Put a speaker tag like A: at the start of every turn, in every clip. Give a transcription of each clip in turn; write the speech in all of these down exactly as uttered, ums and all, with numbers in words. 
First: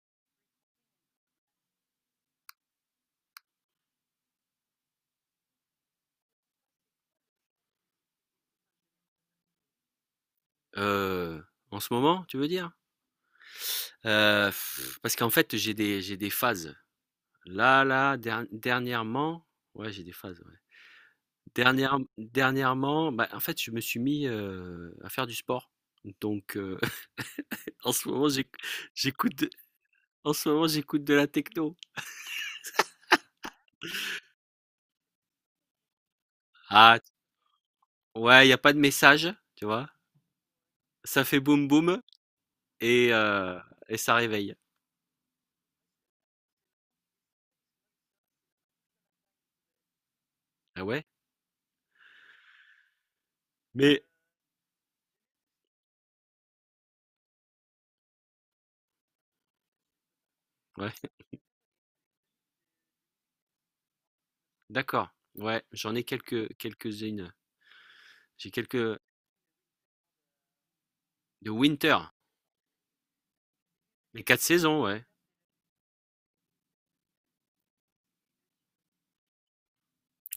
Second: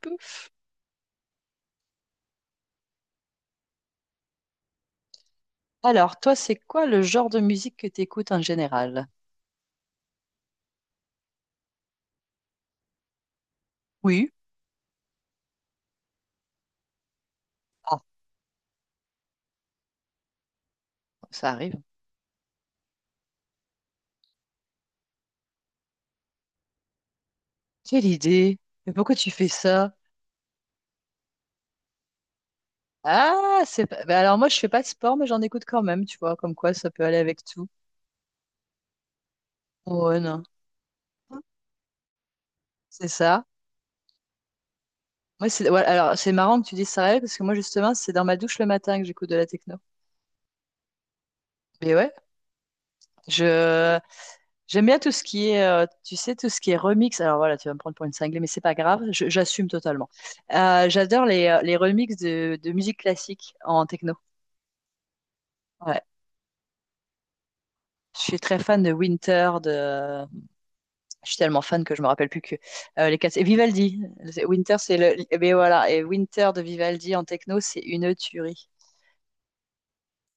A: Peu. Alors, toi, c'est quoi le genre de musique que tu écoutes en général?
B: Heu, En ce moment, tu veux dire?
A: Oui.
B: Heu, Parce qu'en fait, j'ai des j'ai des phases. Là,
A: Ah,
B: là, der dernièrement, ouais, j'ai des phases, ouais.
A: ça arrive.
B: Dernière dernièrement, bah, en fait, je me suis mis, heu, à faire du sport. Donc heu, en
A: Quelle
B: ce moment, j'éc
A: idée. Mais pourquoi tu
B: j'écoute
A: fais
B: de
A: ça?
B: en ce moment, j'écoute de la techno.
A: Ah, c'est pas. Ben alors, moi, je fais pas de sport, mais j'en écoute quand même, tu vois, comme quoi ça
B: Ah
A: peut aller avec tout.
B: ouais, il y a pas de message, tu vois?
A: Ouais, non.
B: Ça fait boum boum
A: C'est
B: et
A: ça.
B: heu et ça réveille.
A: Moi, c'est. Ouais, alors, c'est marrant que tu dises ça, Raël, parce que moi, justement, c'est dans ma douche le matin que j'écoute de la techno.
B: Ah ouais?
A: Mais ouais, je...
B: Mais
A: j'aime bien tout ce qui est, euh, tu sais, tout ce qui est remix. Alors voilà, tu vas me prendre pour une cinglée, mais c'est pas grave, je- j'assume totalement. Euh,
B: ouais,
A: j'adore les, euh, les remixes de, de musique classique en techno.
B: d'accord. Ouais, j'en
A: Ouais.
B: ai quelques quelques-unes.
A: Je suis
B: J'ai
A: très fan de
B: quelques
A: Winter, de... Je suis
B: de
A: tellement fan que je me
B: Winter.
A: rappelle plus que euh, les quatre... Et Vivaldi.
B: Les quatre
A: C'est- Winter,
B: saisons,
A: c'est
B: ouais.
A: le... Eh ben voilà, et Winter de Vivaldi en techno, c'est une tuerie.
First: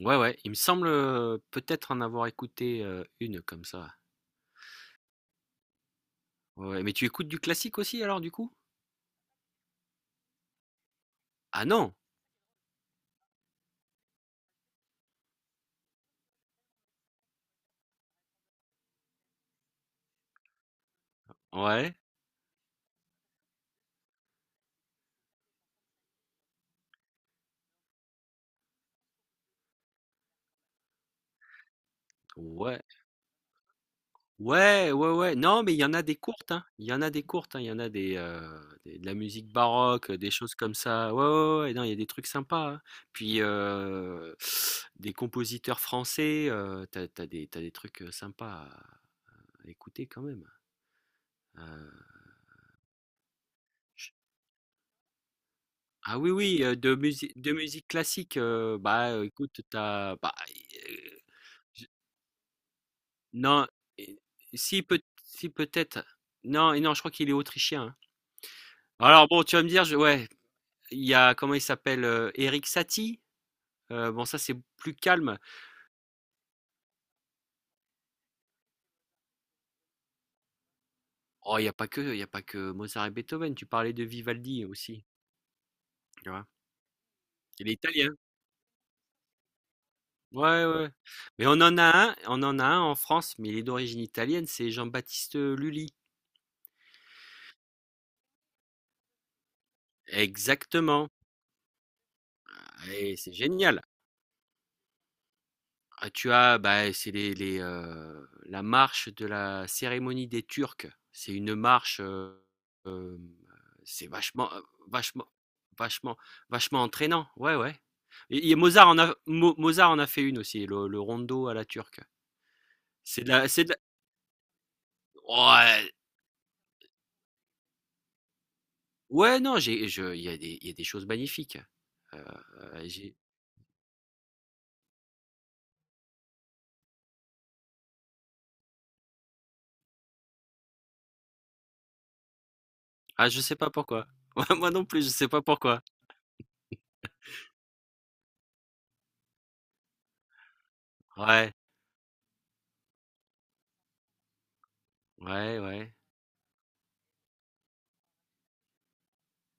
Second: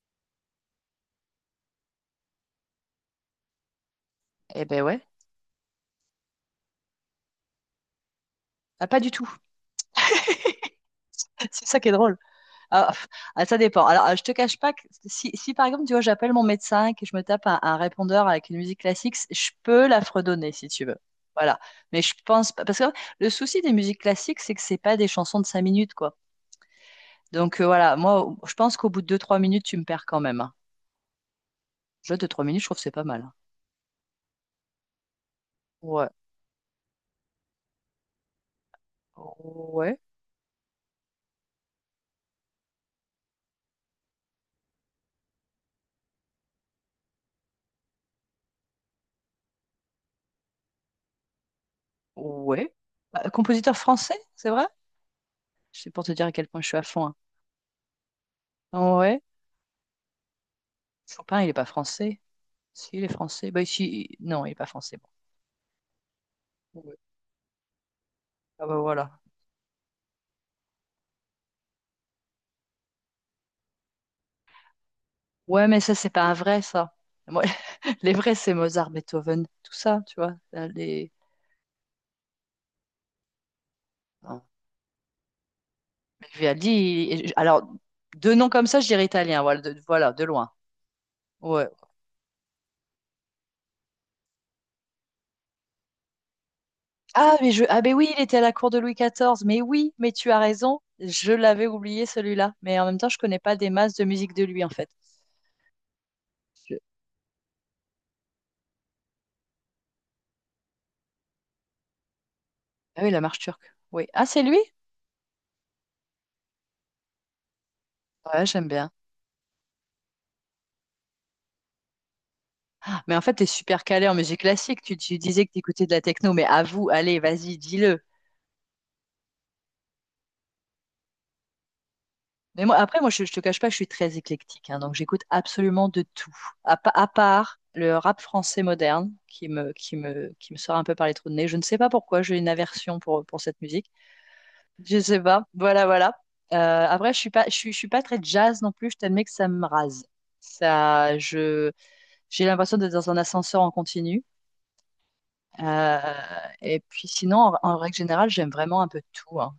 B: Ouais, ouais. Il me semble, heu, peut-être en avoir écouté, heu, un comme ça.
A: Eh ben ouais.
B: Ouais, ouais. Mais tu écoutes du classique aussi alors du coup?
A: Ah, pas du tout.
B: Ah
A: C'est ça qui est
B: non?
A: drôle. Ah, pff, ah, ça dépend. Alors, ah, je te cache pas que si, si, par exemple, tu vois, j'appelle mon médecin et que je me tape un, un répondeur avec une musique classique, c- je peux la fredonner si tu veux. Voilà.
B: Ouais.
A: Mais je pense pas. Parce que le souci des musiques classiques, c'est que c'est pas des chansons de cinq minutes, quoi. Donc, euh, voilà. Moi, au- je pense qu'au bout de deux, trois minutes, tu me perds quand même, hein. Déjà, deux, trois minutes, je trouve que
B: Ouais.
A: c'est pas mal, hein.
B: Ouais, ouais, ouais. Non, mais il y en a
A: Ouais.
B: des courtes, hein. Il y en a des courtes, hein. Il y en a des, heu, des de la musique
A: Ouais.
B: baroque, des choses comme ça. Ouais, ouais, ouais. ouais. Non, il y a des trucs sympas, hein. Puis, heu, des compositeurs français, heu, t'as as des t'as des trucs, heu, sympas à à écouter quand même, hein. Heu,
A: Ouais. Bah, compositeur français, c'est vrai? C'est pour te
B: Ah
A: dire
B: oui,
A: à quel point
B: oui,
A: je
B: heu,
A: suis à
B: de
A: fond,
B: musique de musique classique, heu,
A: hein.
B: bah,
A: Ouais.
B: heu, écoute, t'as bah, heu,
A: Chopin, il est pas
B: je
A: français. Si, il est français. Bah,
B: non,
A: ici,
B: et
A: non, il est pas
B: si
A: français.
B: peut si peut-être. Non et
A: Bon.
B: non, je crois qu'il est autrichien, hein.
A: Ah bah voilà.
B: Alors bon, tu vas me dire, je ouais, il y a comment il s'appelle, heu, Erik Satie, heu, bon ça c'est plus calme.
A: Ouais, mais ça, c'est pas un vrai, ça. Moi, les vrais, c'est Mozart, Beethoven, tout ça, tu vois. Là, Les...
B: Oh, il y a pas que il y a pas que Mozart et Beethoven, tu parlais de
A: Non.
B: Vivaldi aussi,
A: Mais
B: tu vois?
A: Vivaldi, il- alors,
B: Il est italien.
A: deux noms comme ça, je dirais italien, voilà, de, voilà, de loin.
B: Ouais, ouais, ouais. Mais on
A: Ouais.
B: en a un on en a un en France, mais il est d'origine italienne, c'est Jean-Baptiste Lully.
A: Ah, mais je... ah, mais oui, il était à la cour de Louis quatorze. Mais oui, mais tu as raison,
B: Exactement.
A: je l'avais oublié celui-là. Mais en
B: Ah,
A: même temps,
B: et
A: je
B: c'est
A: connais pas des
B: génial.
A: masses de musique de lui, en fait.
B: Ah, tu as,
A: Je-
B: bah, c'est les, les, euh, la marche de la cérémonie des Turcs. C'est une marche, euh,
A: Ah oui,
B: euh,
A: la marche turque. Oui.
B: c'est
A: Ah, c'est
B: vachement,
A: lui?
B: euh, vachement, vachement, vachement entraînant. Ouais, ouais.
A: Ouais,
B: Et, et
A: j'aime
B: Mozart
A: bien.
B: en a, Mo- Mozart en a fait une aussi, le, le rondo à la turque.
A: Ah, mais en
B: C'est de
A: fait, t'es
B: la, c'est de
A: super calé en musique classique. Tu, tu
B: la-
A: disais que t'écoutais
B: ouais,
A: de la techno, mais avoue, allez, vas-y, dis-le.
B: ouais, non, j'ai, je, il y a des, il y a des choses magnifiques. Euh,
A: Mais moi,
B: euh,
A: après, moi,
B: j'ai-
A: je, je te cache pas, je suis très éclectique, hein, donc j'écoute absolument de tout, à, pa- à part le rap français moderne qui me, qui me, qui me sort un peu par les trous de nez. Je ne sais pas pourquoi, j'ai une aversion pour,
B: ah,
A: pour
B: je sais
A: cette
B: pas
A: musique.
B: pourquoi. Ouais, moi non
A: Je
B: plus, je
A: sais
B: sais pas
A: pas.
B: pourquoi.
A: Voilà, voilà. Euh, après, je suis pas, je suis, je suis pas très jazz non plus. Je t'admets que ça me rase. Ça,
B: Ouais,
A: je, j'ai l'impression d'être dans un ascenseur en continu.
B: ouais, ouais.
A: Euh, et puis sinon, en, en règle générale, j'aime vraiment un peu tout, hein.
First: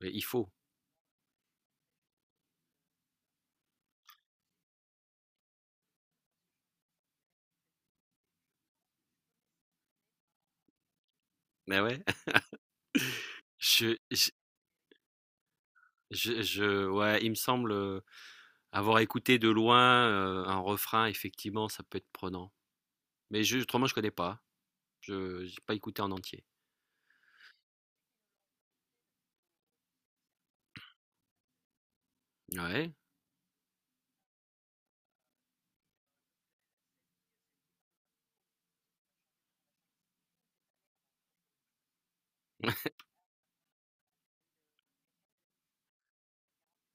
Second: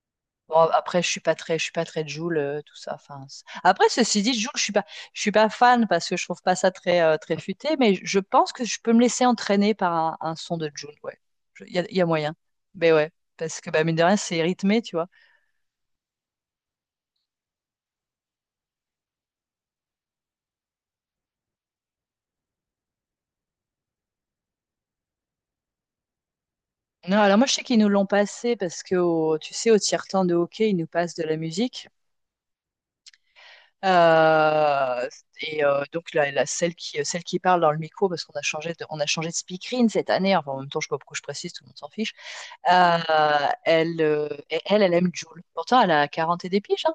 B: Mais il faut.
A: Bon, après, je suis pas très, je suis pas très Jul, euh, tout ça. Enfin, c'est- après, ceci dit, Jul, je suis pas, je suis pas fan parce que je trouve pas ça très, euh, très futé, mais je pense que je peux me laisser entraîner par un, un son de Jul. Ouais, il y
B: Mais
A: a,
B: ouais.
A: y a moyen. Mais ouais, parce que bah, mine
B: Je,
A: de rien, c'est rythmé, tu vois.
B: Je, je, ouais, il me semble, euh, avoir écouté de loin, euh, un refrain, effectivement, ça peut être prenant. Mais je, autrement, je connais pas. Je n'ai pas écouté en entier.
A: Non, alors moi, je sais qu'ils nous l'ont passé parce que, au- tu sais, au tiers-temps de hockey, ils nous passent de la musique.
B: Ouais,
A: Euh, et euh, donc la, la- celle qui, celle qui parle dans le micro, parce qu'on a changé de, on a changé de speakerine cette année. Enfin, en même temps, je sais pas pourquoi je précise, tout le monde s'en fiche. Euh, elle, euh, et elle, elle aime Jules. Pourtant, elle a quarante et des piges, hein.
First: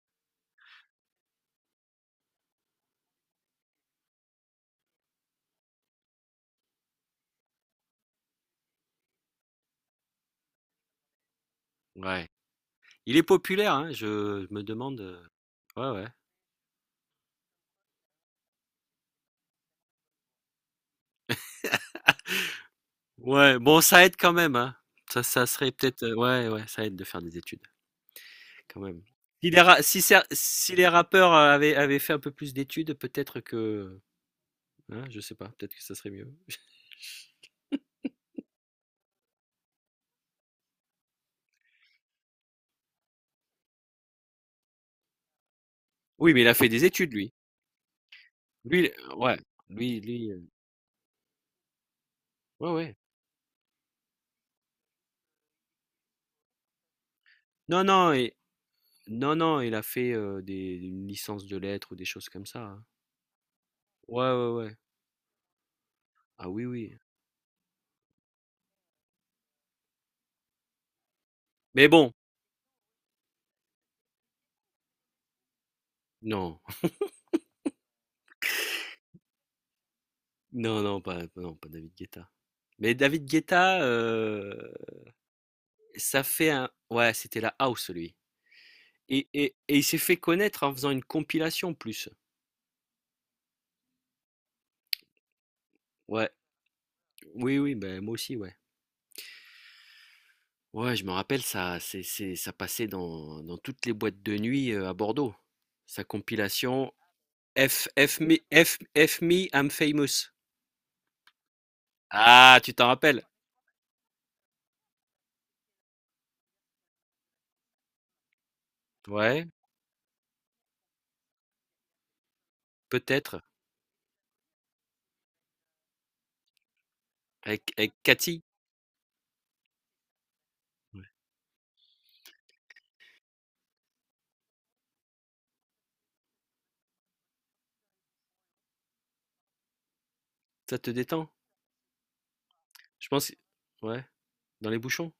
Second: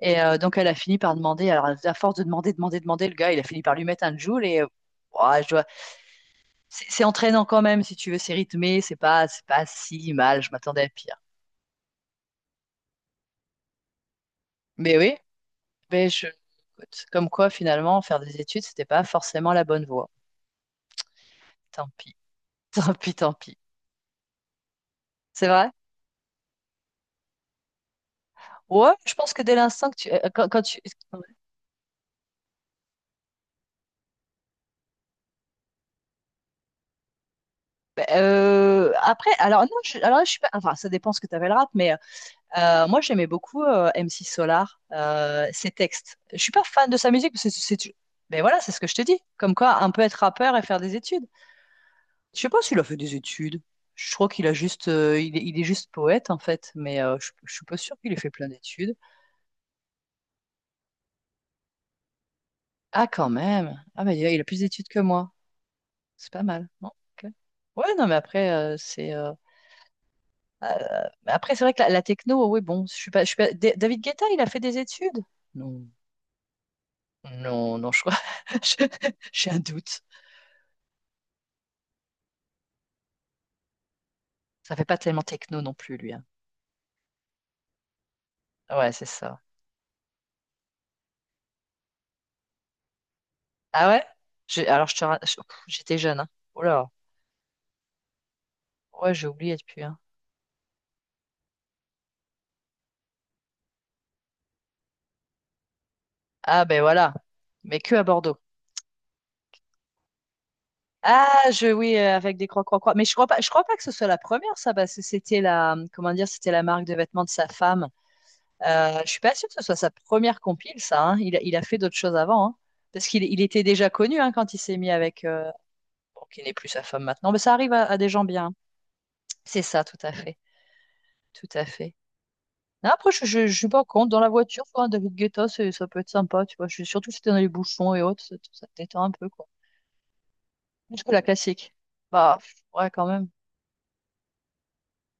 A: Et euh, donc, elle a fini par demander. Alors, à force de demander, demander, demander, le gars, il a fini par lui mettre un Jules. Et euh, ouah, je dois- c'est c'est entraînant quand même, si tu veux. C'est rythmé. C'est pas, c'est pas si mal. Je m'attendais à pire.
B: ouais. Il est populaire, hein, je, je me
A: Mais
B: demande.
A: oui,
B: euh, Ouais,
A: mais
B: ouais.
A: je... écoute, comme quoi, finalement, faire des études, c'était pas forcément la bonne voie. Tant pis. Tant pis, tant pis.
B: Ouais, bon, ça aide quand même, hein. Ça, ça
A: C'est vrai?
B: serait peut-être. euh, Ouais, ouais, ça aide de faire des études, quand
A: Ouais,
B: même.
A: je pense que
B: Si
A: dès
B: les, ra-
A: l'instant que
B: si,
A: tu. Euh,
B: cer-
A: Quand, quand
B: Si
A: tu...
B: les
A: Ouais.
B: rappeurs, euh, avaient, avaient fait un peu plus d'études, peut-être que. Hein, je sais pas, peut-être que ça serait mieux.
A: Ben, euh, après, alors non, je, alors là, je suis pas. Enfin, ça dépend ce que tu avais le rap, mais Euh, moi, j'aimais beaucoup euh, M C Solar, euh, ses textes.
B: Oui,
A: Je
B: mais il
A: suis
B: a
A: pas
B: fait des
A: fan de sa
B: études,
A: musique,
B: lui.
A: parce que c'est, c'est- mais voilà, c'est
B: Lui,
A: ce que je te
B: il-
A: dis.
B: ouais.
A: Comme quoi, un
B: Lui,
A: peu être
B: lui,
A: rappeur et faire des études. Je sais pas
B: Ouais,
A: s'il a
B: ouais.
A: fait des études. Je crois qu'il a juste, euh, il est, il est juste poète en fait, mais euh, je, je suis pas
B: Non,
A: sûre qu'il
B: non,
A: ait fait
B: et...
A: plein d'études.
B: non, non, il a fait euh, des... une licence de lettres ou des choses comme ça, hein.
A: Ah, quand même. Ah, mais
B: Ouais,
A: il a
B: ouais,
A: plus
B: ouais.
A: d'études que moi. C'est pas
B: Ah oui,
A: mal. Non,
B: oui.
A: ok. Ouais, non, mais après, euh, c'est. Euh, euh, mais après, c'est vrai que
B: Mais
A: la, la
B: bon,
A: techno, oui, bon, je suis pas, je suis pas- Da- David Guetta, il a fait des études. Non.
B: non,
A: Non, non, je crois. je- j'ai un doute.
B: non, non, pas, non, pas David Guetta. Mais David Guetta, euh,
A: Ça fait pas tellement techno non plus, lui, hein.
B: ça fait un... Ouais, c'était la house, lui.
A: Ouais, c'est
B: Et,
A: ça.
B: et, et il s'est fait connaître en faisant une compilation plus.
A: Ah ouais? J'ai- Alors, je te... ra- je- pff, j'étais jeune. Hein.
B: Ouais,
A: Oh là.
B: oui, oui, ben moi aussi, ouais.
A: Ouais, j'ai oublié depuis, hein.
B: Ouais, je me rappelle, ça, c'est, c'est, ça passait dans, dans toutes les boîtes de nuit, euh, à Bordeaux. Sa
A: Ah, ben
B: compilation,
A: voilà. Mais
B: F
A: que à
B: F me
A: Bordeaux.
B: F F me I'm famous.
A: Ah, je, oui, euh, avec des
B: Ah,
A: croix,
B: tu
A: croix,
B: t'en
A: croix. Mais je
B: rappelles?
A: crois pas, je crois pas que ce soit la première, ça, parce que c'était la, comment dire, c'était la marque de vêtements de sa femme. Euh, je suis pas
B: Ouais,
A: sûre que ce soit sa première compile, ça, hein. Il, a- il a fait d'autres choses avant, hein. Parce qu'il il
B: peut-être.
A: était déjà connu hein, quand il s'est mis avec, euh, bon, qui n'est plus sa femme maintenant. Mais ça
B: Avec,
A: arrive à
B: avec
A: à des gens
B: Cathy.
A: bien. C'est ça, tout à fait.
B: Ouais.
A: Tout à fait. Non, après, je, je, je suis pas contre. Dans la voiture, quoi, David Guetta, c'est- ça peut être sympa, tu vois. Je, surtout si t'es dans les bouchons et autres, ça, ça te détend un peu, quoi.
B: Ça te
A: Plus que la
B: détend?
A: classique. Bah, pff, ouais, quand
B: Je
A: même.
B: pense. Ouais, dans les bouchons.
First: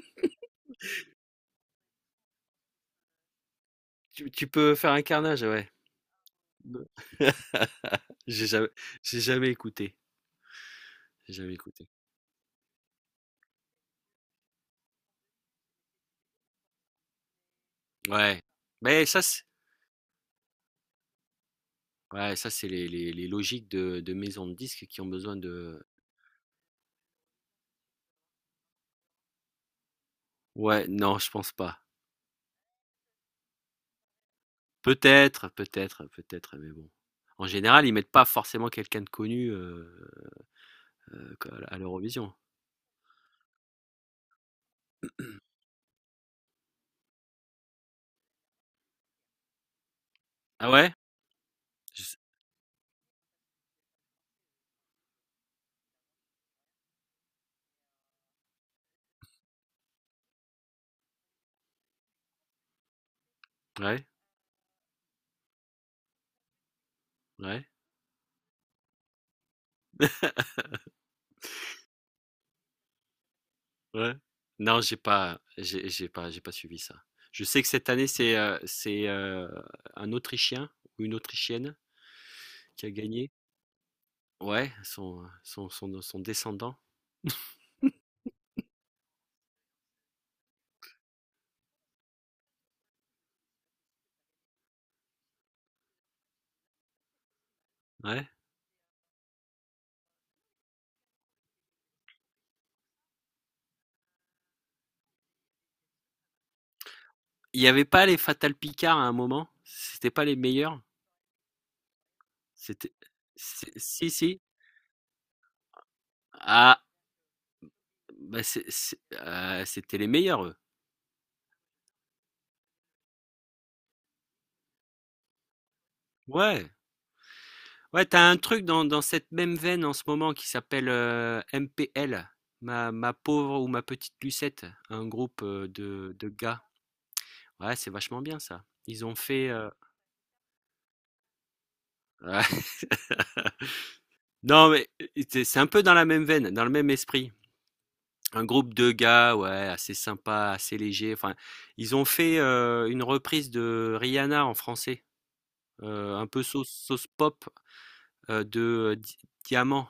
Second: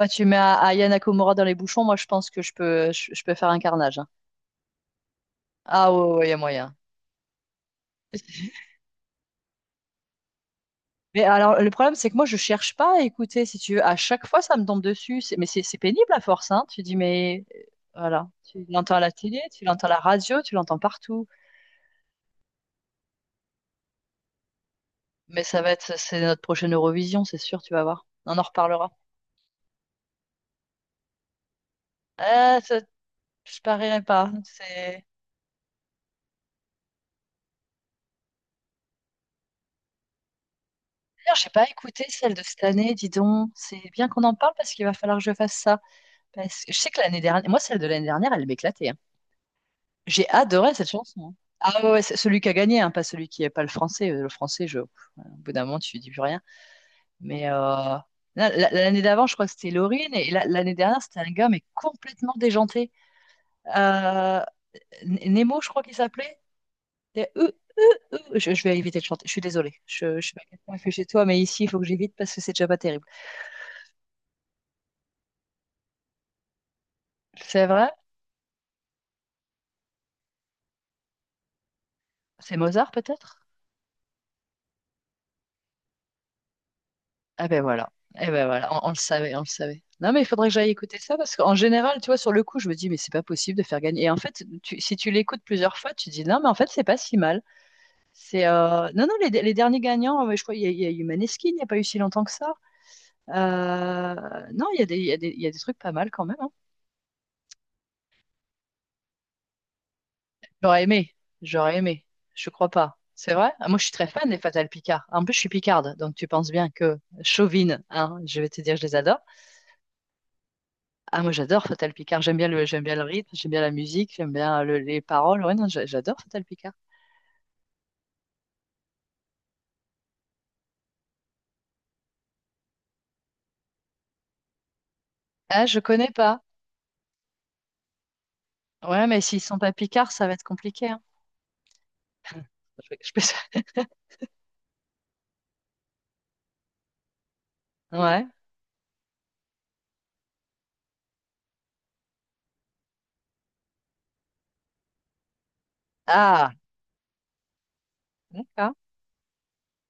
A: Enfin, tu mets A- Aya Nakamura dans les bouchons, moi, je pense que je peux, je, je peux faire un carnage, hein.
B: Tu, tu peux faire un carnage, ouais.
A: Ah ouais, ouais, il y a moyen.
B: J'ai jamais, j'ai jamais écouté.
A: Mais
B: J'ai jamais
A: alors, le
B: écouté.
A: problème, c'est que moi, je cherche pas à écouter, si tu veux. À chaque fois, ça me tombe dessus. C'est- Mais c'est c'est pénible à force, hein. Tu dis, mais euh, voilà.
B: Ouais.
A: Tu l'entends à
B: Mais
A: la
B: ça,
A: télé,
B: c'est,
A: tu l'entends à la radio, tu l'entends partout.
B: ouais, ça, c'est les, les, les logiques de, de maisons de disques qui ont besoin
A: Mais ça va
B: de.
A: être, c'est notre prochaine Eurovision, c'est sûr, tu vas voir. On en reparlera.
B: Ouais, non, je pense pas.
A: Ah, ça, je parierais pas. C'est...
B: Peut-être, peut-être, peut-être, mais bon. En général, ils mettent pas forcément quelqu'un de connu euh,
A: D'ailleurs,
B: euh,
A: j'ai pas
B: à
A: écouté
B: l'Eurovision.
A: celle de cette année, dis donc. C'est bien qu'on en parle parce qu'il va falloir que je fasse ça. Parce que je sais que l'année dernière, moi, celle de l'année dernière, elle m'éclatait, hein. J'ai
B: Ah
A: adoré cette
B: ouais?
A: chanson, hein. Ah ouais, ouais,
B: Je
A: c'est
B: sais-
A: celui qui a gagné, hein, pas celui qui est pas le français. Euh, Le français, je... pff, au bout d'un moment, tu dis plus rien. Mais euh, là, la- l'année d'avant, je crois que c'était Laurine. Et là, l'année dernière, c'était un gars, mais complètement déjanté.
B: Ouais,
A: Euh, N- Nemo, je crois qu'il s'appelait. Des euh,
B: ouais,
A: euh, euh. Je, je vais éviter de chanter. Je suis désolée. Je, je sais pas quel point il fait chez toi, mais ici, il faut que j'évite parce que c'est déjà pas terrible.
B: ouais. Non, j'ai pas, j'ai j'ai pas, j'ai pas suivi ça. Je sais
A: C'est
B: que cette
A: vrai?
B: année, c'est euh, c'est, euh, un Autrichien ou une Autrichienne
A: C'est
B: qui
A: Mozart,
B: a gagné.
A: peut-être?
B: Ouais, son, son, son, son descendant.
A: Ah ben voilà. Eh ben voilà. On, on le savait, on le savait. Non, mais il faudrait que j'aille écouter ça parce qu'en général, tu vois, sur le coup, je me dis, mais c'est pas possible de faire gagner. Et en fait, tu- si tu l'écoutes plusieurs fois, tu te dis, non, mais en fait, c'est pas si mal.
B: Ouais.
A: C'est euh, non, non, les, les derniers gagnants, euh, je crois, il y, a il y a eu Maneskin, il n'y a pas eu si longtemps que ça. Euh, Non, il y a des, il y a des, il y a des trucs pas mal quand même, hein.
B: Il n'y avait pas les Fatal Picard à un moment? C'était pas les meilleurs?
A: J'aurais aimé, j'aurais aimé. Je crois
B: C'était.
A: pas. C'est vrai? Ah, moi,
B: c'est-
A: je suis très
B: Si,
A: fan des
B: si.
A: Fatal Picard. En plus, je suis picarde, donc tu penses bien
B: Ah,
A: que chauvine, hein, je
B: bah
A: vais te
B: c'est-
A: dire, je les
B: c'est-
A: adore.
B: euh, c'était les meilleurs, eux.
A: Ah, moi, j'adore Fatal Picard. J'aime bien le, j'aime bien le rythme, j'aime bien la musique, j'aime bien le- les paroles. Ouais, non, j'a- j'adore Fatal
B: Ouais.
A: Picard.
B: Ouais, t'as un truc dans, dans cette même veine en ce moment qui s'appelle, euh, M P L, ma, ma pauvre ou ma petite Lucette, un groupe,
A: Ah,
B: euh,
A: je connais
B: de, de
A: pas.
B: gars. Ouais, c'est vachement bien ça. Ils
A: Ouais,
B: ont
A: mais s'ils
B: fait.
A: sont
B: Euh,
A: pas picards, ça va être compliqué, hein.
B: ouais.
A: Je, je peux...
B: Non, mais c'est c'est un peu dans la même veine, dans le même esprit.
A: Ouais.
B: Un groupe de gars, ouais, assez sympa, assez léger. Enfin, ils ont fait, euh, une reprise de Rihanna en français, euh, un peu
A: Ah,
B: sauce, sauce pop, euh,
A: d'accord.
B: de euh, Di- Diamant.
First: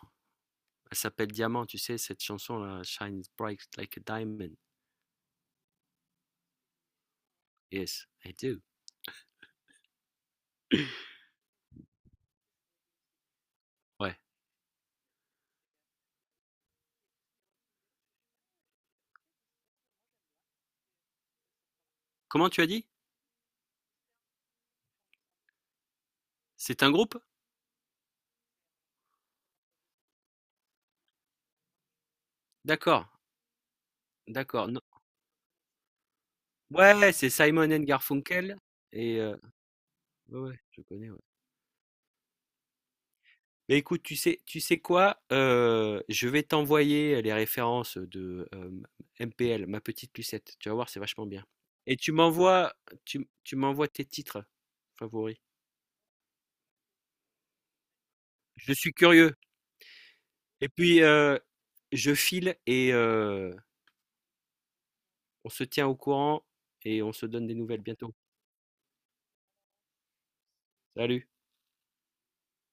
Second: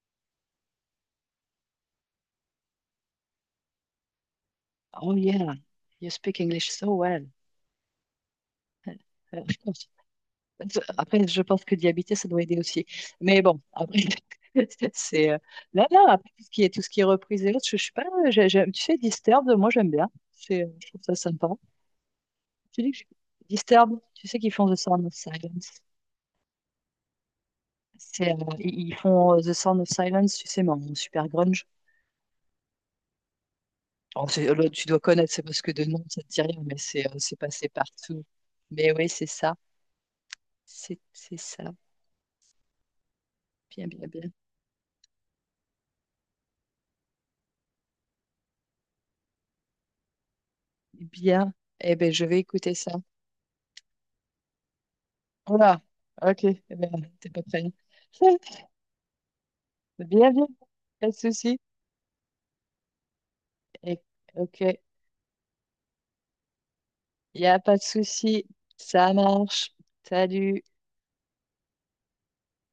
B: Elle s'appelle Diamant, tu sais, cette chanson-là, Shines Bright Like a Diamond.
A: Oh yeah, you speak English so well.
B: Yes, I do.
A: Après, je pense que d'y habiter, ça doit aider aussi. Mais bon, après,
B: Ouais.
A: c'est euh, là, là, après, tout ce qui est, tout ce qui est reprise et autres, je, je suis pas, j'ai- j'aime- tu sais, Disturbed, moi, j'aime bien. C'est, euh, je trouve ça sympa.
B: Comment tu as
A: Tu
B: dit?
A: dis que j'ai- Disturbed, tu sais qu'ils font The Sound of Silence.
B: C'est un groupe?
A: C'est, euh, ils ils font euh, The Sound of Silence, tu sais, mais en super grunge.
B: D'accord,
A: Alors, c'est- là,
B: d'accord. Non.
A: tu dois connaître, c'est parce que de nom, ça te dit rien, mais c'est euh,
B: Ouais, c'est
A: c'est passé
B: Simon and
A: partout.
B: Garfunkel
A: Mais oui,
B: et
A: c'est
B: heu,
A: ça.
B: ouais, ouais, je
A: C'est
B: connais, ouais.
A: c'est ça.
B: Beh,
A: Bien,
B: écoute,
A: bien,
B: tu
A: bien.
B: sais tu sais quoi? Heu, je vais t'envoyer les références de, hem, M P L, Ma Petite Lucette. Tu vas voir, c'est vachement bien,
A: Bien. Eh
B: et
A: ben,
B: tu
A: je vais
B: m'envoies
A: écouter ça.
B: tu tu m'envoies tes titres favoris.
A: Voilà, ok, eh ben, t'es pas prêt.
B: Je suis curieux.
A: Bien, bien,
B: Et puis,
A: pas de
B: heu,
A: souci.
B: je file, et heu,
A: Et- Ok, il
B: on se tient au courant et on se
A: n'y
B: donne des
A: a pas
B: nouvelles
A: de
B: bientôt.
A: souci. Ça marche. Salut.
B: Salut.